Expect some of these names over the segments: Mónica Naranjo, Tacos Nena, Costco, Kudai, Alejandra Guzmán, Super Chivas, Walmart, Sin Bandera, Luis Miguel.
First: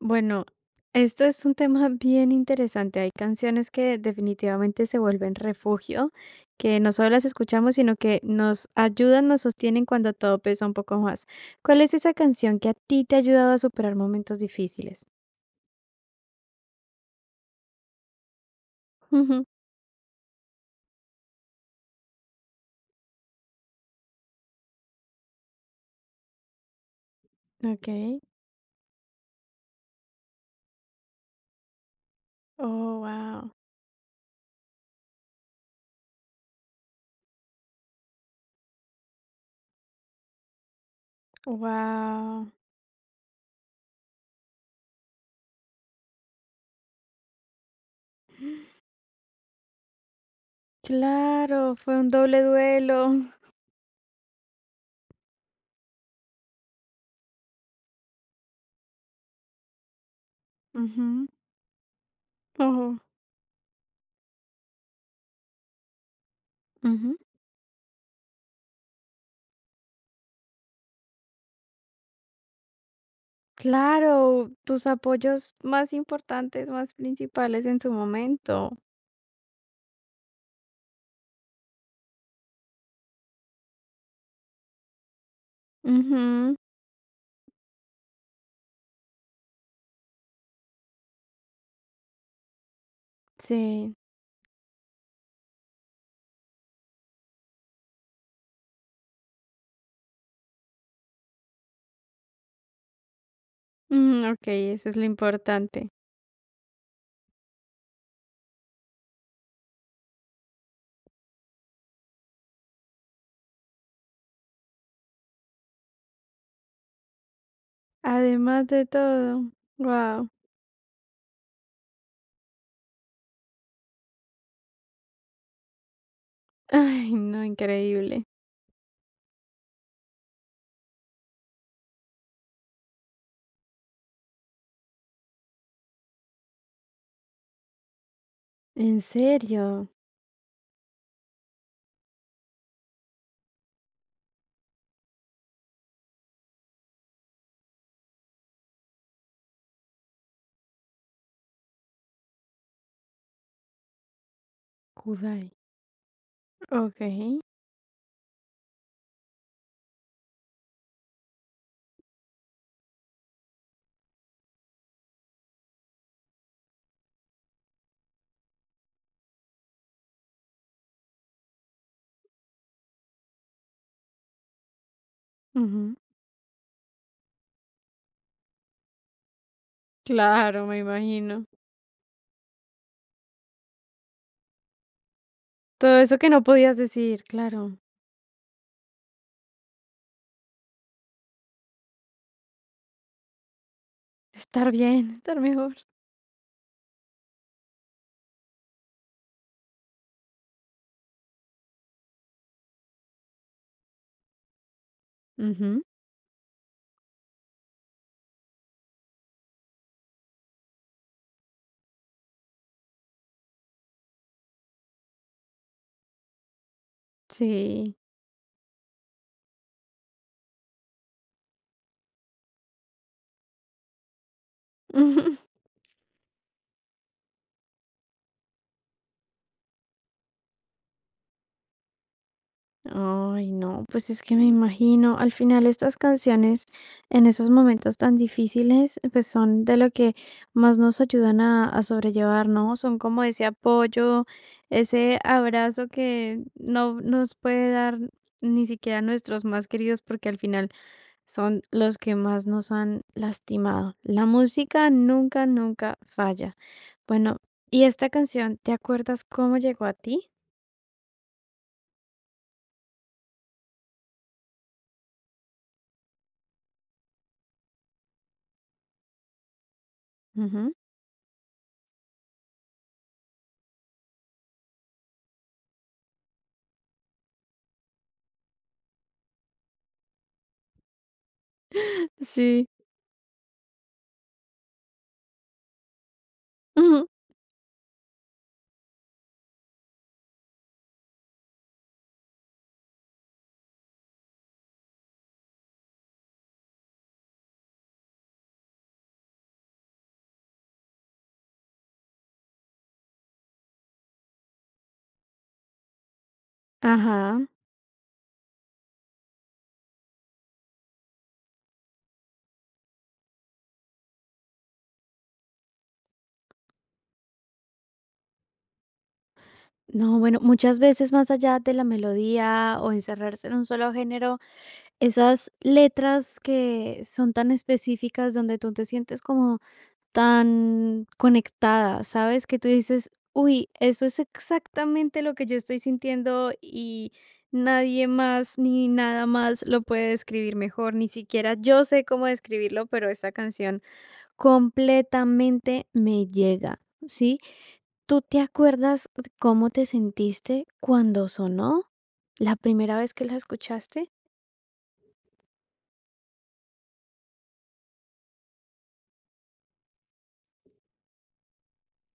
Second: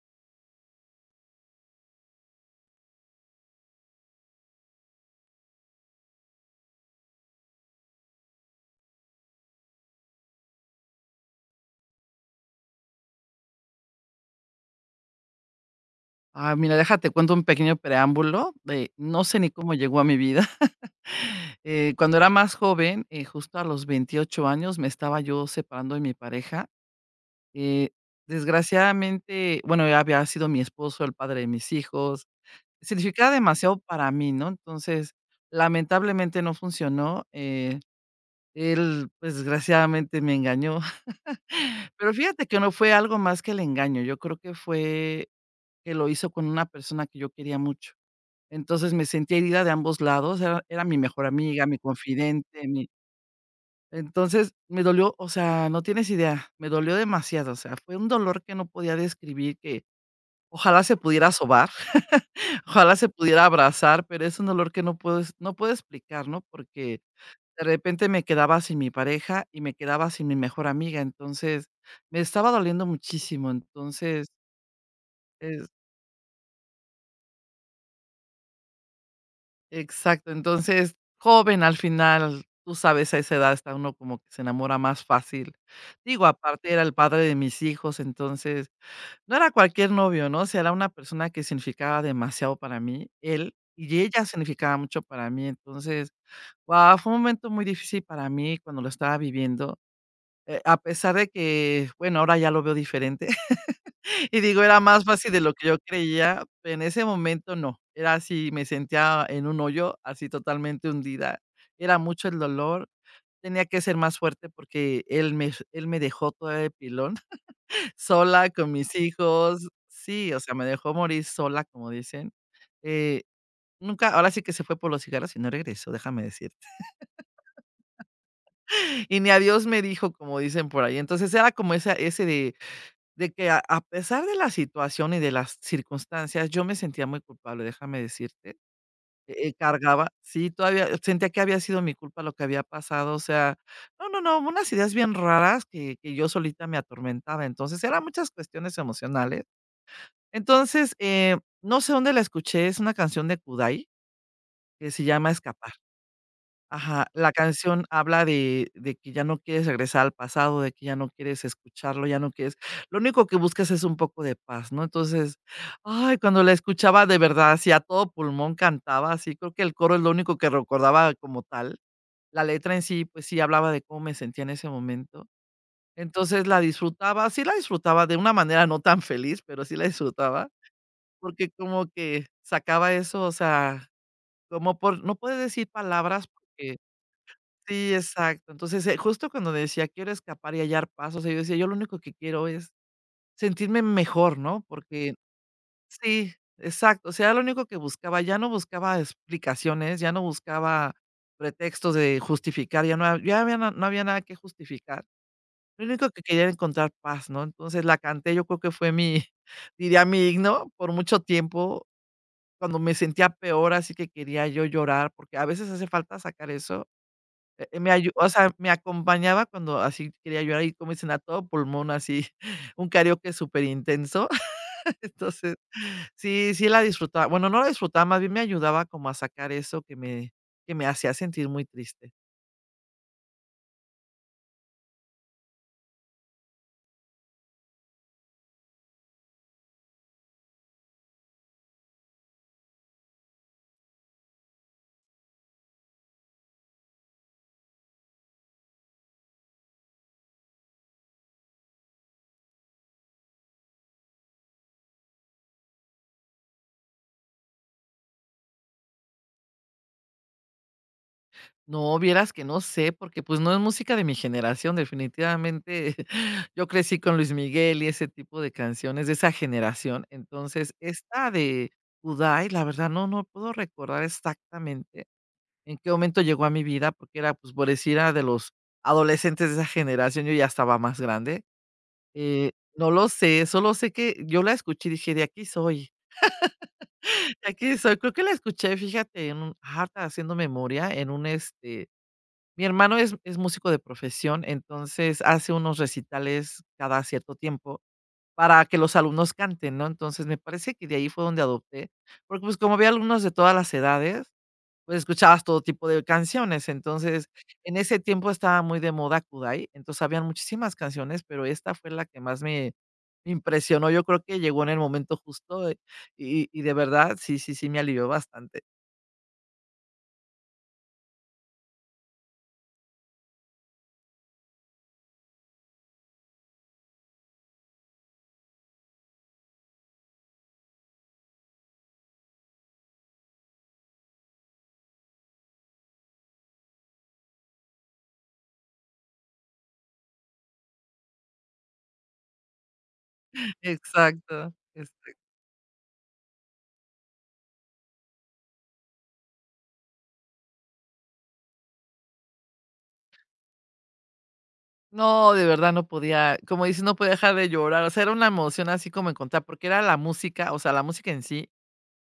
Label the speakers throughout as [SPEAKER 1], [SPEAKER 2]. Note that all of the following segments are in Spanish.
[SPEAKER 1] Bueno, esto es un tema bien interesante. Hay canciones que definitivamente se vuelven refugio, que no solo las escuchamos, sino que nos ayudan, nos sostienen cuando todo pesa un poco más. ¿Cuál es esa canción que a ti te ha ayudado a superar momentos difíciles?
[SPEAKER 2] Ah, mira, déjate cuento un pequeño preámbulo de no sé
[SPEAKER 1] Ujú.
[SPEAKER 2] ni cómo llegó a mi vida. Cuando era más joven, justo a los 28 años, me estaba yo separando de mi pareja.
[SPEAKER 1] Ok.
[SPEAKER 2] Eh, Desgraciadamente, bueno, ya había sido mi esposo, el padre de mis hijos.
[SPEAKER 1] Oh,
[SPEAKER 2] Significaba
[SPEAKER 1] wow.
[SPEAKER 2] demasiado para mí, ¿no? Entonces, lamentablemente no funcionó. Él, pues desgraciadamente me engañó. Pero fíjate
[SPEAKER 1] Wow.
[SPEAKER 2] que no fue algo más que el engaño. Yo creo que fue que lo hizo con una persona que yo quería mucho. Entonces, me sentía herida de ambos lados, era mi mejor amiga,
[SPEAKER 1] Claro,
[SPEAKER 2] mi
[SPEAKER 1] fue un doble
[SPEAKER 2] confidente, mi
[SPEAKER 1] duelo.
[SPEAKER 2] entonces, me dolió, o sea, no tienes idea, me dolió demasiado, o sea, fue un dolor que no podía describir, que ojalá se
[SPEAKER 1] Ujú.
[SPEAKER 2] pudiera sobar, ojalá
[SPEAKER 1] Oh,
[SPEAKER 2] se pudiera abrazar, pero es un dolor que no puedo explicar, ¿no? Porque
[SPEAKER 1] ujú.
[SPEAKER 2] de repente me quedaba sin mi pareja y me quedaba sin mi mejor amiga, entonces, me estaba doliendo muchísimo, entonces,
[SPEAKER 1] Claro, tus apoyos más importantes, más principales en su momento.
[SPEAKER 2] exacto, entonces, joven al final, tú sabes, a esa edad está uno como que se enamora más fácil. Digo,
[SPEAKER 1] Ujú,
[SPEAKER 2] aparte era el padre de mis hijos, entonces, no era cualquier novio, ¿no? O sea, era una persona que significaba demasiado para mí, él,
[SPEAKER 1] sí.
[SPEAKER 2] y ella significaba mucho para mí. Entonces, guau, fue un momento muy difícil para mí cuando lo estaba viviendo, a pesar de que, bueno, ahora ya lo veo diferente.
[SPEAKER 1] Mm,
[SPEAKER 2] Y digo,
[SPEAKER 1] okey,
[SPEAKER 2] era
[SPEAKER 1] eso es
[SPEAKER 2] más
[SPEAKER 1] lo
[SPEAKER 2] fácil de lo que yo
[SPEAKER 1] importante.
[SPEAKER 2] creía, en ese momento no, era así, me sentía en un hoyo, así totalmente hundida, era mucho el dolor, tenía que ser más fuerte porque él me dejó toda de pilón, sola
[SPEAKER 1] Además
[SPEAKER 2] con
[SPEAKER 1] de
[SPEAKER 2] mis
[SPEAKER 1] todo,
[SPEAKER 2] hijos,
[SPEAKER 1] wow.
[SPEAKER 2] sí, o sea, me dejó morir sola, como dicen, eh, nunca ahora sí que se fue por los cigarros y no regresó, déjame decirte,
[SPEAKER 1] Ay, no, increíble.
[SPEAKER 2] y ni adiós me dijo, como dicen por ahí, entonces era como esa ese de que a pesar de la situación y de las circunstancias, yo me sentía muy culpable, déjame decirte.
[SPEAKER 1] ¿En serio?
[SPEAKER 2] Cargaba sí, todavía sentía que había sido mi culpa lo que había pasado, o sea, no, no, no, unas ideas bien raras que yo solita me atormentaba. Entonces, eran muchas cuestiones emocionales. Entonces, no sé dónde la escuché, es una canción de Kudai que se llama
[SPEAKER 1] Kudai.
[SPEAKER 2] Escapar. Ajá, la
[SPEAKER 1] Okey.
[SPEAKER 2] canción habla de que ya no quieres regresar al pasado, de que ya no quieres escucharlo, ya no quieres lo único que buscas es un poco de paz, ¿no? Entonces, ay, cuando la escuchaba de verdad, así a todo pulmón cantaba, así creo que el coro es lo único que recordaba como tal. La letra en sí, pues sí, hablaba de cómo me sentía en ese momento.
[SPEAKER 1] Ujú.
[SPEAKER 2] Entonces, la disfrutaba, sí la disfrutaba de una manera no tan feliz, pero sí la disfrutaba,
[SPEAKER 1] Claro, me imagino.
[SPEAKER 2] porque como que sacaba eso, o sea, como por no puedes decir
[SPEAKER 1] Todo eso
[SPEAKER 2] palabras
[SPEAKER 1] que no
[SPEAKER 2] porque
[SPEAKER 1] podías decir, claro.
[SPEAKER 2] sí, exacto. Entonces, justo cuando decía: "Quiero escapar y hallar paz", o sea, yo decía: "Yo lo único que quiero es sentirme mejor", ¿no?
[SPEAKER 1] Estar bien,
[SPEAKER 2] Porque
[SPEAKER 1] estar mejor.
[SPEAKER 2] sí, exacto, o sea, lo único que buscaba, ya no buscaba explicaciones, ya no buscaba pretextos de justificar, ya había no había nada que justificar.
[SPEAKER 1] Ujú,
[SPEAKER 2] Lo único que quería era encontrar paz, ¿no? Entonces, la canté, yo creo que fue mi diría mi himno por mucho tiempo, cuando me sentía peor, así que quería yo llorar, porque a veces hace falta sacar eso. Me
[SPEAKER 1] sí.
[SPEAKER 2] ayu o sea, me acompañaba cuando así quería llorar y como dicen, a todo pulmón, así, un karaoke superintenso. Entonces, sí, sí la disfrutaba. Bueno, no la disfrutaba, más bien me ayudaba como a sacar eso que me hacía sentir muy triste.
[SPEAKER 1] Ay, no, pues es que me imagino, al final estas canciones en esos momentos tan difíciles, pues son de lo que más nos ayudan a sobrellevar, ¿no? Son como ese apoyo, ese abrazo que no nos puede dar ni siquiera nuestros más queridos, porque al final son los que más nos han lastimado. La música nunca, nunca falla. Bueno, ¿y esta canción, te acuerdas cómo llegó a ti?
[SPEAKER 2] No, vieras que no sé, porque, pues, no es música de mi generación, definitivamente yo crecí con Luis Miguel y ese tipo de canciones de esa generación.
[SPEAKER 1] Ujú.
[SPEAKER 2] Entonces, esta de Kudai, la verdad no puedo recordar exactamente. ¿En qué momento llegó a mi vida? Porque era, pues, por decir, era de los adolescentes de esa generación, yo ya estaba más grande.
[SPEAKER 1] Sí.
[SPEAKER 2] No lo sé, solo sé que yo la escuché y dije: "De aquí soy, de aquí soy". Creo que la escuché, fíjate, en un ahorita haciendo memoria, en un, este mi hermano es músico de profesión, entonces hace unos recitales cada cierto tiempo para que los alumnos canten, ¿no? Entonces, me parece que de ahí fue donde adopté, porque, pues, como había alumnos de todas las edades pues, escuchabas todo tipo de canciones. Entonces,
[SPEAKER 1] Ajá.
[SPEAKER 2] en ese tiempo estaba muy de moda Kudai, entonces, habían muchísimas canciones, pero esta fue la que más me impresionó. Yo creo que llegó en el momento justo, y de verdad, sí, sí, sí, me alivió bastante.
[SPEAKER 1] No, bueno, muchas veces más allá de la melodía o encerrarse en un solo género, esas letras que son tan específicas donde tú te sientes como tan conectada, ¿sabes? Que tú dices: "Uy, esto es exactamente lo que yo estoy sintiendo y nadie más ni nada más lo puede describir mejor, ni siquiera yo sé cómo describirlo, pero esta canción
[SPEAKER 2] Exacto, exacto.
[SPEAKER 1] completamente me llega". ¿Sí? ¿Tú te acuerdas d cómo te sentiste cuando sonó? ¿La primera vez que la escuchaste?
[SPEAKER 2] No, de verdad no podía, como dices, no podía dejar de llorar. O sea, era una emoción así como encontrar, porque era la música, o sea, la música en sí.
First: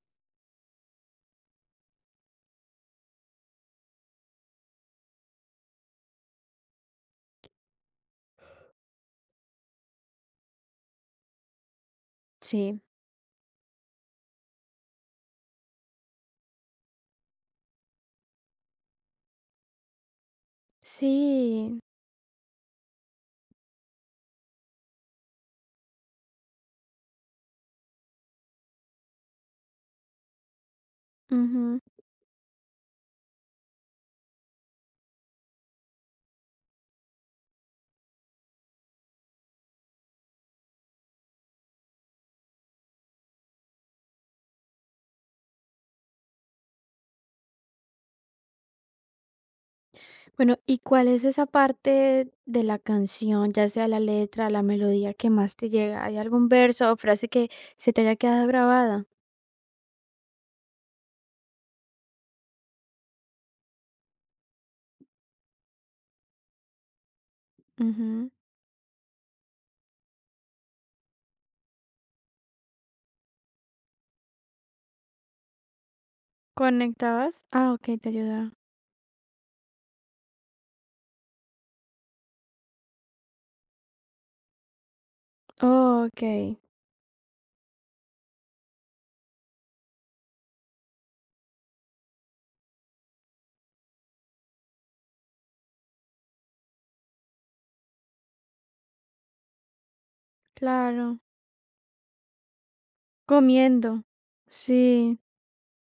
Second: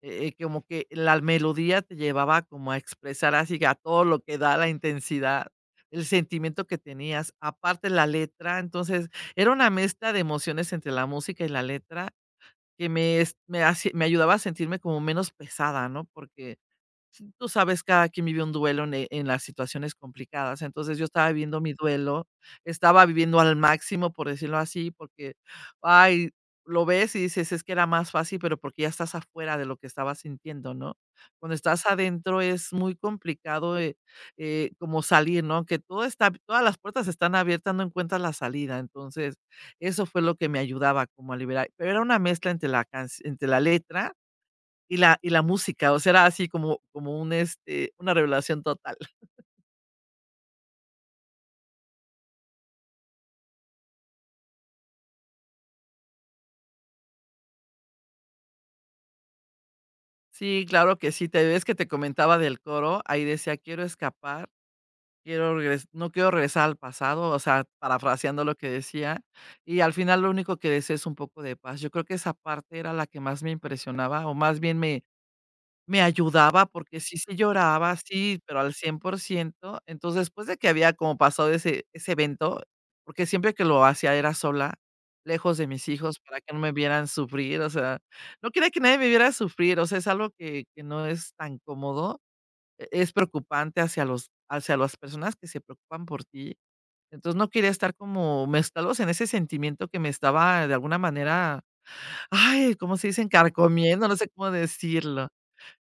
[SPEAKER 2] Como que la melodía te llevaba como a expresar así que a todo lo que da la intensidad, el sentimiento que tenías, aparte la letra, entonces era una mezcla de emociones entre la música y la letra
[SPEAKER 1] Sí.
[SPEAKER 2] que me, es- me, hace- me ayudaba a sentirme como menos pesada, ¿no? Porque tú sabes, cada quien vive un duelo en las situaciones complicadas. Entonces, yo estaba viviendo mi
[SPEAKER 1] Sí,
[SPEAKER 2] duelo, estaba viviendo al máximo, por decirlo así, porque, ay, lo ves y dices, es que era más fácil, pero porque ya estás afuera de lo que estabas sintiendo, ¿no? Cuando
[SPEAKER 1] ujú.
[SPEAKER 2] estás adentro es muy complicado como salir, ¿no? Que todo está, todas las puertas están abiertas, no encuentras la salida. Entonces, eso fue lo que me ayudaba como a liberar. Pero era una mezcla entre la, entre la letra y la música, o sea, era así como como un, este, una revelación total.
[SPEAKER 1] Bueno, ¿y cuál es esa parte de la canción, ya sea la letra, la melodía que más te llega? ¿Hay algún verso o frase que se te haya quedado grabada?
[SPEAKER 2] Sí, claro que sí, te ves que te comentaba del coro, ahí decía: "Quiero escapar, quiero regres no quiero regresar al pasado", o sea,
[SPEAKER 1] Ujú.
[SPEAKER 2] parafraseando lo que decía, y al final lo único que deseo es un poco de paz. Yo creo que esa parte era la que más me impresionaba, o más bien me me ayudaba porque sí, sí
[SPEAKER 1] ¿Conectabas? Ah,
[SPEAKER 2] lloraba,
[SPEAKER 1] okey, te
[SPEAKER 2] sí,
[SPEAKER 1] ayudaba.
[SPEAKER 2] pero al 100%. Entonces, después de que había como pasado ese evento, porque siempre que lo hacía era sola, lejos de mis hijos, para
[SPEAKER 1] Okey,
[SPEAKER 2] que no me vieran sufrir, o sea, no quería que nadie me viera sufrir, o sea, es algo que no es tan cómodo, es preocupante hacia los hacia las personas que se preocupan por ti. Entonces, no quería estar como mezclados en ese sentimiento que me estaba, de alguna
[SPEAKER 1] claro.
[SPEAKER 2] manera, ay, ¿cómo se dicen?
[SPEAKER 1] Comiendo.
[SPEAKER 2] Carcomiendo, no sé cómo
[SPEAKER 1] Sí.
[SPEAKER 2] decirlo.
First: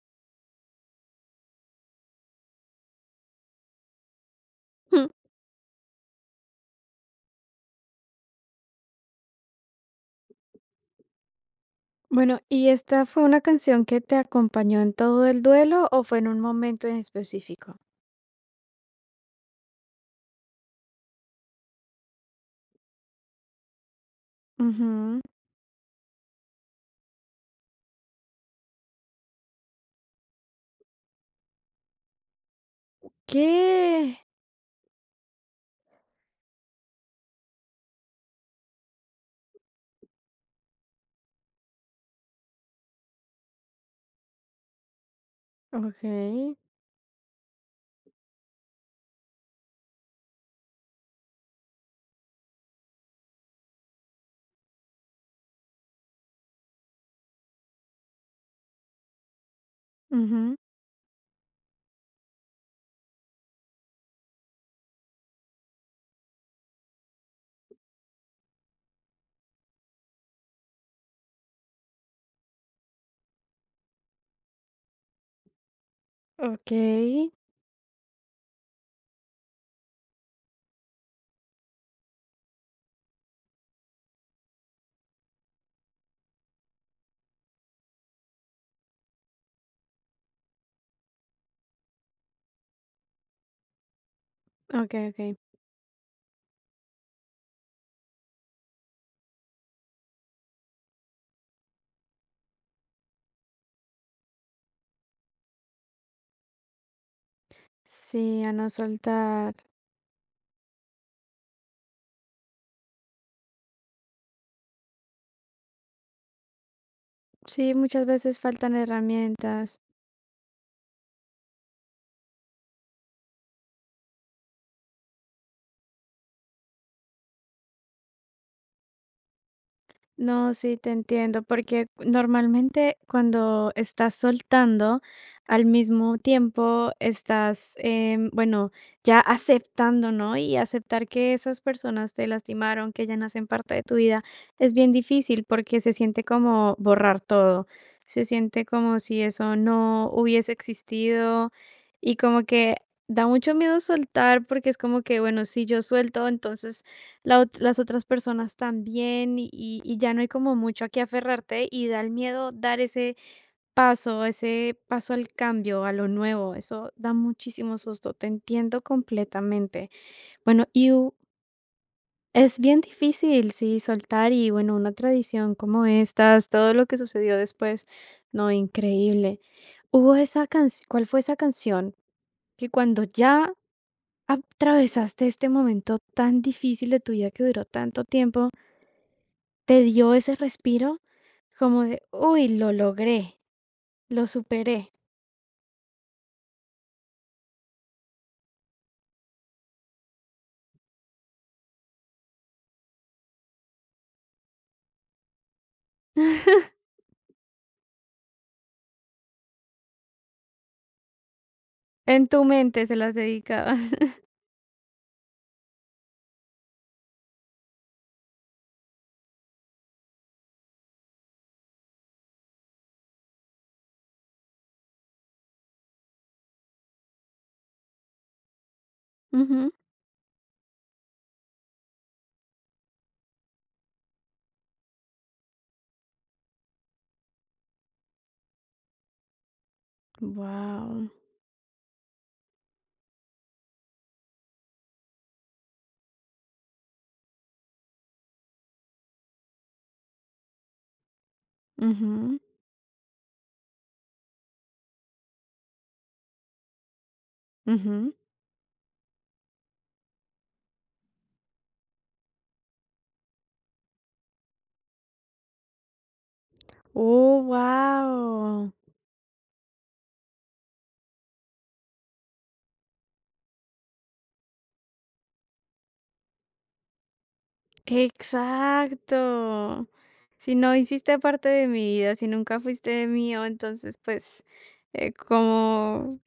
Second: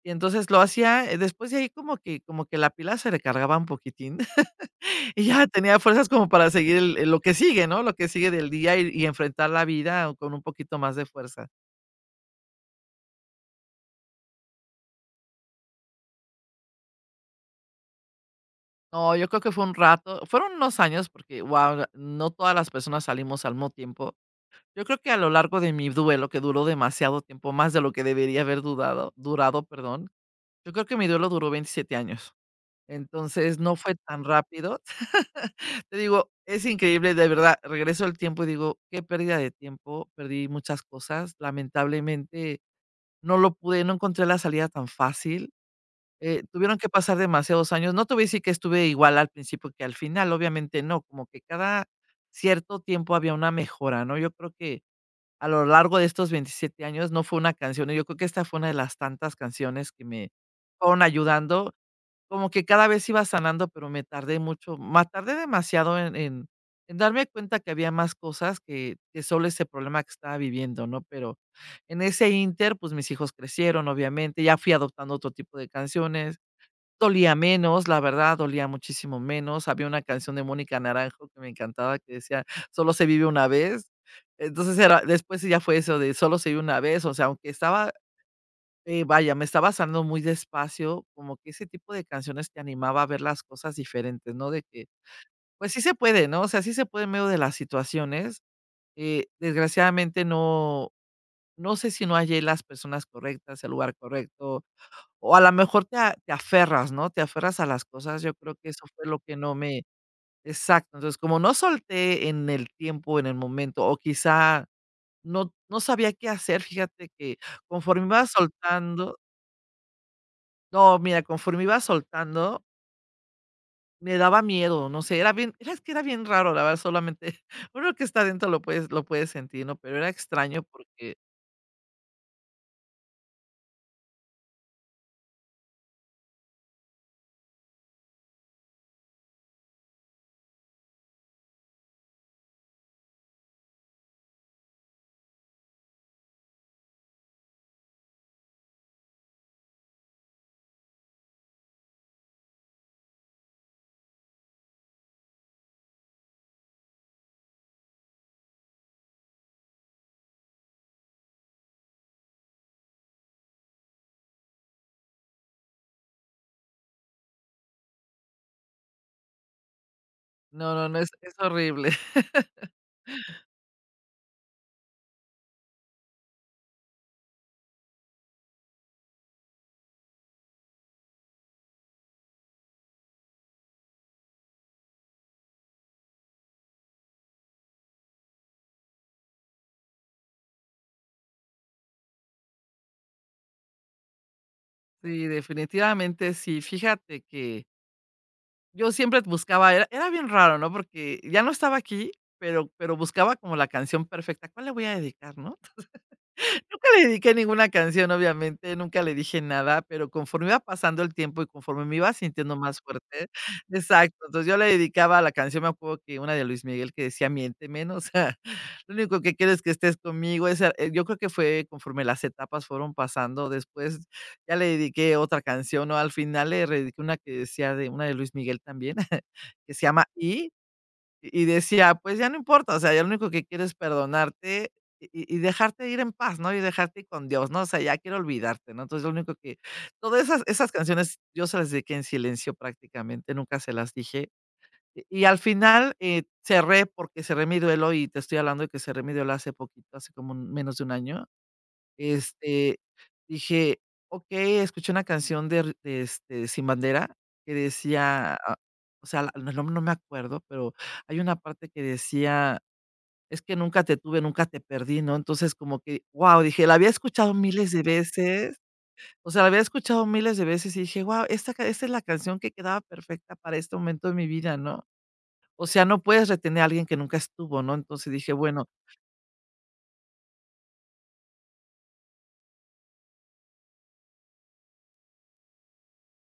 [SPEAKER 2] Y entonces lo hacía, después de ahí como que la pila se recargaba un poquitín y ya tenía fuerzas como para seguir el lo que sigue, ¿no? Lo que sigue del día y enfrentar la vida con un poquito más de fuerza.
[SPEAKER 1] Bueno, ¿y esta fue una canción que te acompañó en todo el duelo o fue en un momento en específico?
[SPEAKER 2] No, yo creo que fue un rato, fueron unos años porque, guau, no todas las personas salimos al mismo tiempo. Yo creo que a
[SPEAKER 1] Ujú.
[SPEAKER 2] lo largo de mi duelo, que duró demasiado tiempo, más de lo que debería haber dudado durado, perdón, yo creo que mi duelo duró 27 años. Entonces, no fue
[SPEAKER 1] ¿Qué?
[SPEAKER 2] tan rápido. Te digo, es increíble, de verdad, regreso al tiempo y digo, qué pérdida de tiempo, perdí muchas cosas, lamentablemente no lo pude, no encontré la salida tan fácil,
[SPEAKER 1] Okey.
[SPEAKER 2] tuvieron que pasar demasiados años, no te voy a decir que estuve igual al principio que al final, obviamente no, como que cada cierto tiempo había una mejora, ¿no? Yo creo que a lo largo de estos 27 años no fue una canción, y yo creo que esta fue una de las tantas canciones que me
[SPEAKER 1] Ujú.
[SPEAKER 2] fueron ayudando como que cada vez iba sanando, pero me tardé mucho, ma tardé demasiado en en darme cuenta que había más cosas que solo ese problema que estaba viviendo, ¿no? Pero en ese ínter, pues, mis hijos crecieron, obviamente, ya fui adoptando otro tipo de canciones,
[SPEAKER 1] Okey,
[SPEAKER 2] dolía menos, la verdad, dolía muchísimo menos. Había una canción de Mónica Naranjo que me encantaba, que decía: "Solo se vive una vez". Entonces era después sí ya fue eso de: "Solo se vive una vez", o sea, aunque estaba vaya, me estaba sanando muy despacio, como que ese tipo de canciones te animaba a ver las cosas diferentes, ¿no? De que,
[SPEAKER 1] okey, okey.
[SPEAKER 2] pues sí se puede, ¿no? O sea, sí se puede en medio de las situaciones. Desgraciadamente no, no sé si no hallé las personas correctas, el lugar correcto, o a lo mejor te aferras, ¿no? Te aferras a las cosas. Yo
[SPEAKER 1] Sí, a
[SPEAKER 2] creo que
[SPEAKER 1] no
[SPEAKER 2] eso fue lo que no
[SPEAKER 1] soltar.
[SPEAKER 2] me... Exacto. Entonces, como no solté en el tiempo, en el momento, o quizá no sabía qué hacer, fíjate que
[SPEAKER 1] Sí,
[SPEAKER 2] conforme
[SPEAKER 1] muchas
[SPEAKER 2] iba
[SPEAKER 1] veces faltan
[SPEAKER 2] soltando.
[SPEAKER 1] herramientas.
[SPEAKER 2] No, mira, conforme iba soltando, me daba miedo, no sé, era bien era es que era bien raro, la verdad, solamente uno que está dentro lo puede sentir, ¿no? Pero era
[SPEAKER 1] No,
[SPEAKER 2] extraño
[SPEAKER 1] sí, te
[SPEAKER 2] porque
[SPEAKER 1] entiendo, porque normalmente cuando estás soltando, al mismo tiempo estás, bueno, ya aceptando, ¿no? Y aceptar que esas personas te lastimaron, que ya no hacen parte de tu vida, es bien difícil porque se siente como borrar todo, se siente como si eso no hubiese existido y como que da mucho miedo soltar porque es como que, bueno, si yo suelto, entonces la ot las otras personas también, y ya no hay como mucho a qué aferrarte, y da el miedo dar ese paso al cambio, a lo nuevo, eso da muchísimo susto, te entiendo completamente. Bueno,
[SPEAKER 2] no, no,
[SPEAKER 1] y
[SPEAKER 2] no, es
[SPEAKER 1] u
[SPEAKER 2] es horrible.
[SPEAKER 1] es bien difícil, sí, soltar y, bueno, una tradición como estas, todo lo que sucedió después, no, increíble. Hubo esa canción, ¿cuál fue esa canción que cuando ya atravesaste este momento tan difícil de tu vida que duró tanto tiempo, te dio ese respiro como de: "Uy, lo logré, lo superé"?
[SPEAKER 2] Sí, definitivamente sí. Fíjate que yo siempre buscaba era bien raro, ¿no? Porque ya no estaba aquí, pero buscaba como la canción perfecta. ¿Cuál le voy a dedicar, no? Nunca le dediqué ninguna canción, obviamente, nunca le dije nada, pero conforme iba pasando el tiempo y conforme me iba
[SPEAKER 1] En tu
[SPEAKER 2] sintiendo más
[SPEAKER 1] mente se las
[SPEAKER 2] fuerte,
[SPEAKER 1] dedicabas.
[SPEAKER 2] exacto, entonces yo le dedicaba a la canción. Me acuerdo que una de Luis Miguel que decía: "Miénteme", ¿no? O sea, lo único que quiero es que estés conmigo, esa yo creo que fue conforme las etapas fueron pasando, después ya le dediqué otra canción, ¿no? Al final le dediqué una que decía de una de Luis Miguel también, que se llama Y, y decía: "Pues ya no importa, o sea, ya lo único que quiero es perdonarte y dejarte ir en paz, ¿no? Y dejarte ir con Dios, ¿no? O sea, ya quiero olvidarte", ¿no? Entonces, lo único que todas esas
[SPEAKER 1] Wow.
[SPEAKER 2] canciones yo se las dediqué en silencio prácticamente, nunca se las dije. Y al final, cerré, porque cerré mi duelo, y te estoy hablando de que cerré mi duelo hace poquito, hace como menos de un año. Este, dije: "Okey", escuché una canción de Sin Bandera que decía, ah, o sea, el nombre no me acuerdo, pero hay una parte que decía: "Es que nunca te tuve, nunca te perdí", ¿no? Entonces, como que, wow, dije, la había escuchado
[SPEAKER 1] Oh,
[SPEAKER 2] miles de veces,
[SPEAKER 1] wow.
[SPEAKER 2] o sea, la había escuchado miles de veces y dije: "Wow, esta es la canción que quedaba perfecta para este momento de mi vida", ¿no? O sea, no puedes retener a alguien que nunca estuvo, ¿no? Entonces dije: "Bueno,
[SPEAKER 1] Exacto. Si no hiciste parte de mi vida, si nunca fuiste mío, entonces pues, como,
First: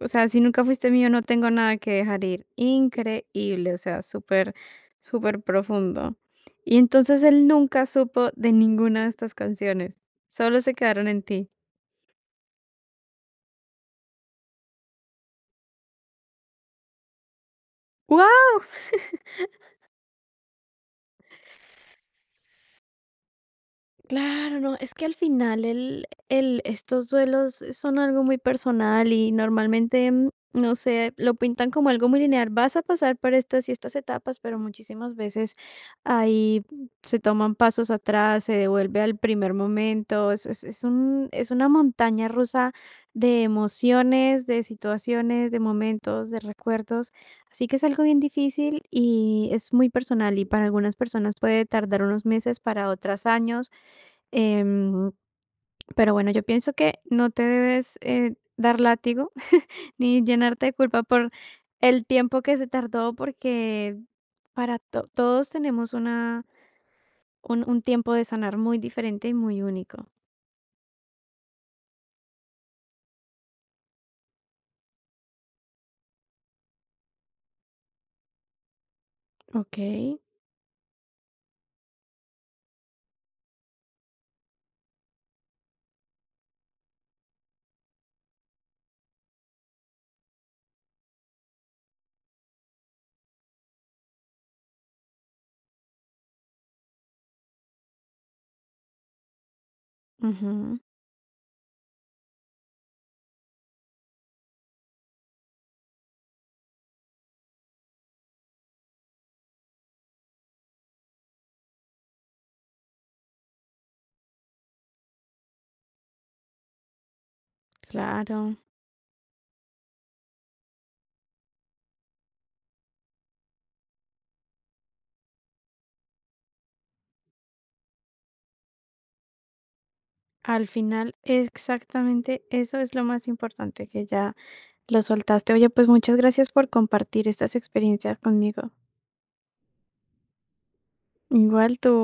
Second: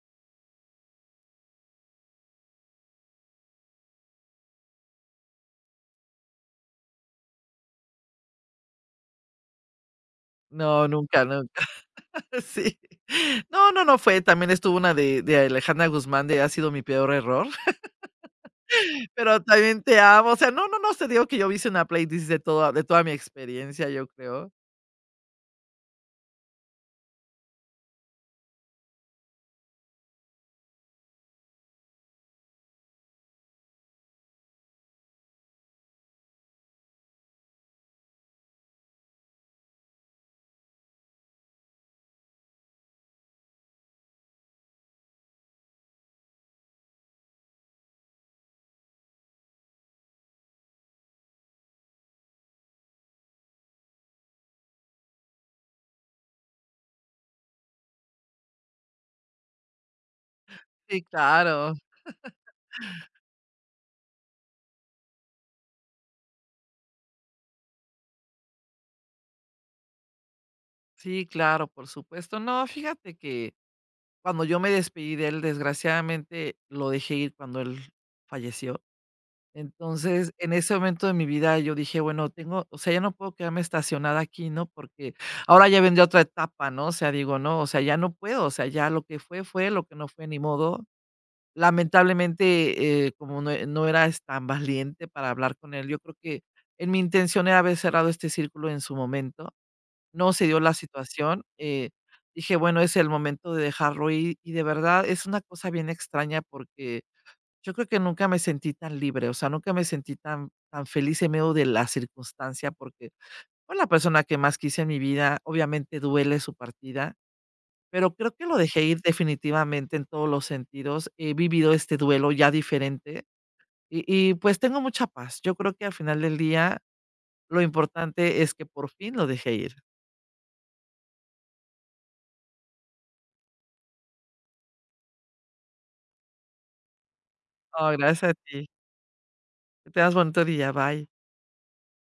[SPEAKER 1] o sea, si nunca fuiste mío, no tengo nada que dejar ir. Increíble, o sea, súper, súper profundo. Y entonces él nunca supo de ninguna de estas canciones. Solo se
[SPEAKER 2] no,
[SPEAKER 1] quedaron en
[SPEAKER 2] nunca, no".
[SPEAKER 1] ti.
[SPEAKER 2] Sí. No, no, no fue, también estuvo una de Alejandra Guzmán, de Ha sido mi peor error, pero también Te amo. O sea, no, no, no, te digo que yo hice una playlist de toda mi experiencia, yo creo.
[SPEAKER 1] Claro, no, es que al final el estos duelos son algo muy personal y normalmente, mm, no sé, lo pintan como algo muy lineal. Vas a pasar por estas y estas etapas, pero muchísimas veces ahí se toman pasos atrás, se devuelve al primer momento. Es un es una montaña rusa de emociones, de situaciones, de momentos, de recuerdos. Así que es algo bien difícil y es muy personal y para algunas personas puede tardar unos meses, para otras años. Em, pero bueno, yo pienso que no te debes, dar látigo ni llenarte de
[SPEAKER 2] Sí,
[SPEAKER 1] culpa por
[SPEAKER 2] claro.
[SPEAKER 1] el tiempo que se tardó, porque para todos tenemos un tiempo de sanar muy diferente y muy único.
[SPEAKER 2] Sí, claro, por supuesto. No, fíjate que cuando yo me despedí de él, desgraciadamente, lo dejé ir cuando él falleció.
[SPEAKER 1] Ok,
[SPEAKER 2] Entonces, en ese momento de mi vida, yo dije: "Bueno, tengo o sea, ya no puedo quedarme estacionada aquí, ¿no?". Porque ahora ya vendría otra etapa, ¿no? O sea, digo, no, o sea, ya no puedo, o sea, ya lo que fue, fue, lo que no fue, ni modo. Lamentablemente, como no eras tan valiente para hablar con él, yo creo que en mi intención era haber cerrado este círculo en su momento. No se dio la
[SPEAKER 1] ujú,
[SPEAKER 2] situación, dije: "Bueno, es el momento de dejarlo ir", y de verdad es una cosa bien extraña porque yo creo que nunca me sentí tan libre, o sea, nunca me sentí tan feliz en medio de la circunstancia, porque fue la persona que más quise en mi vida, obviamente duele su partida, pero creo que lo
[SPEAKER 1] claro.
[SPEAKER 2] dejé ir definitivamente en todos los sentidos. He vivido este duelo ya diferente y y, pues, tengo mucha paz. Yo creo que al final del día lo importante es que por fin lo dejé ir.
[SPEAKER 1] Al final, exactamente eso es lo más importante, que ya lo soltaste. Oye, pues muchas gracias por compartir estas
[SPEAKER 2] Oh,
[SPEAKER 1] experiencias
[SPEAKER 2] gracias a ti.
[SPEAKER 1] conmigo.
[SPEAKER 2] Que tengas bonito día. Bye.
[SPEAKER 1] Igual tú.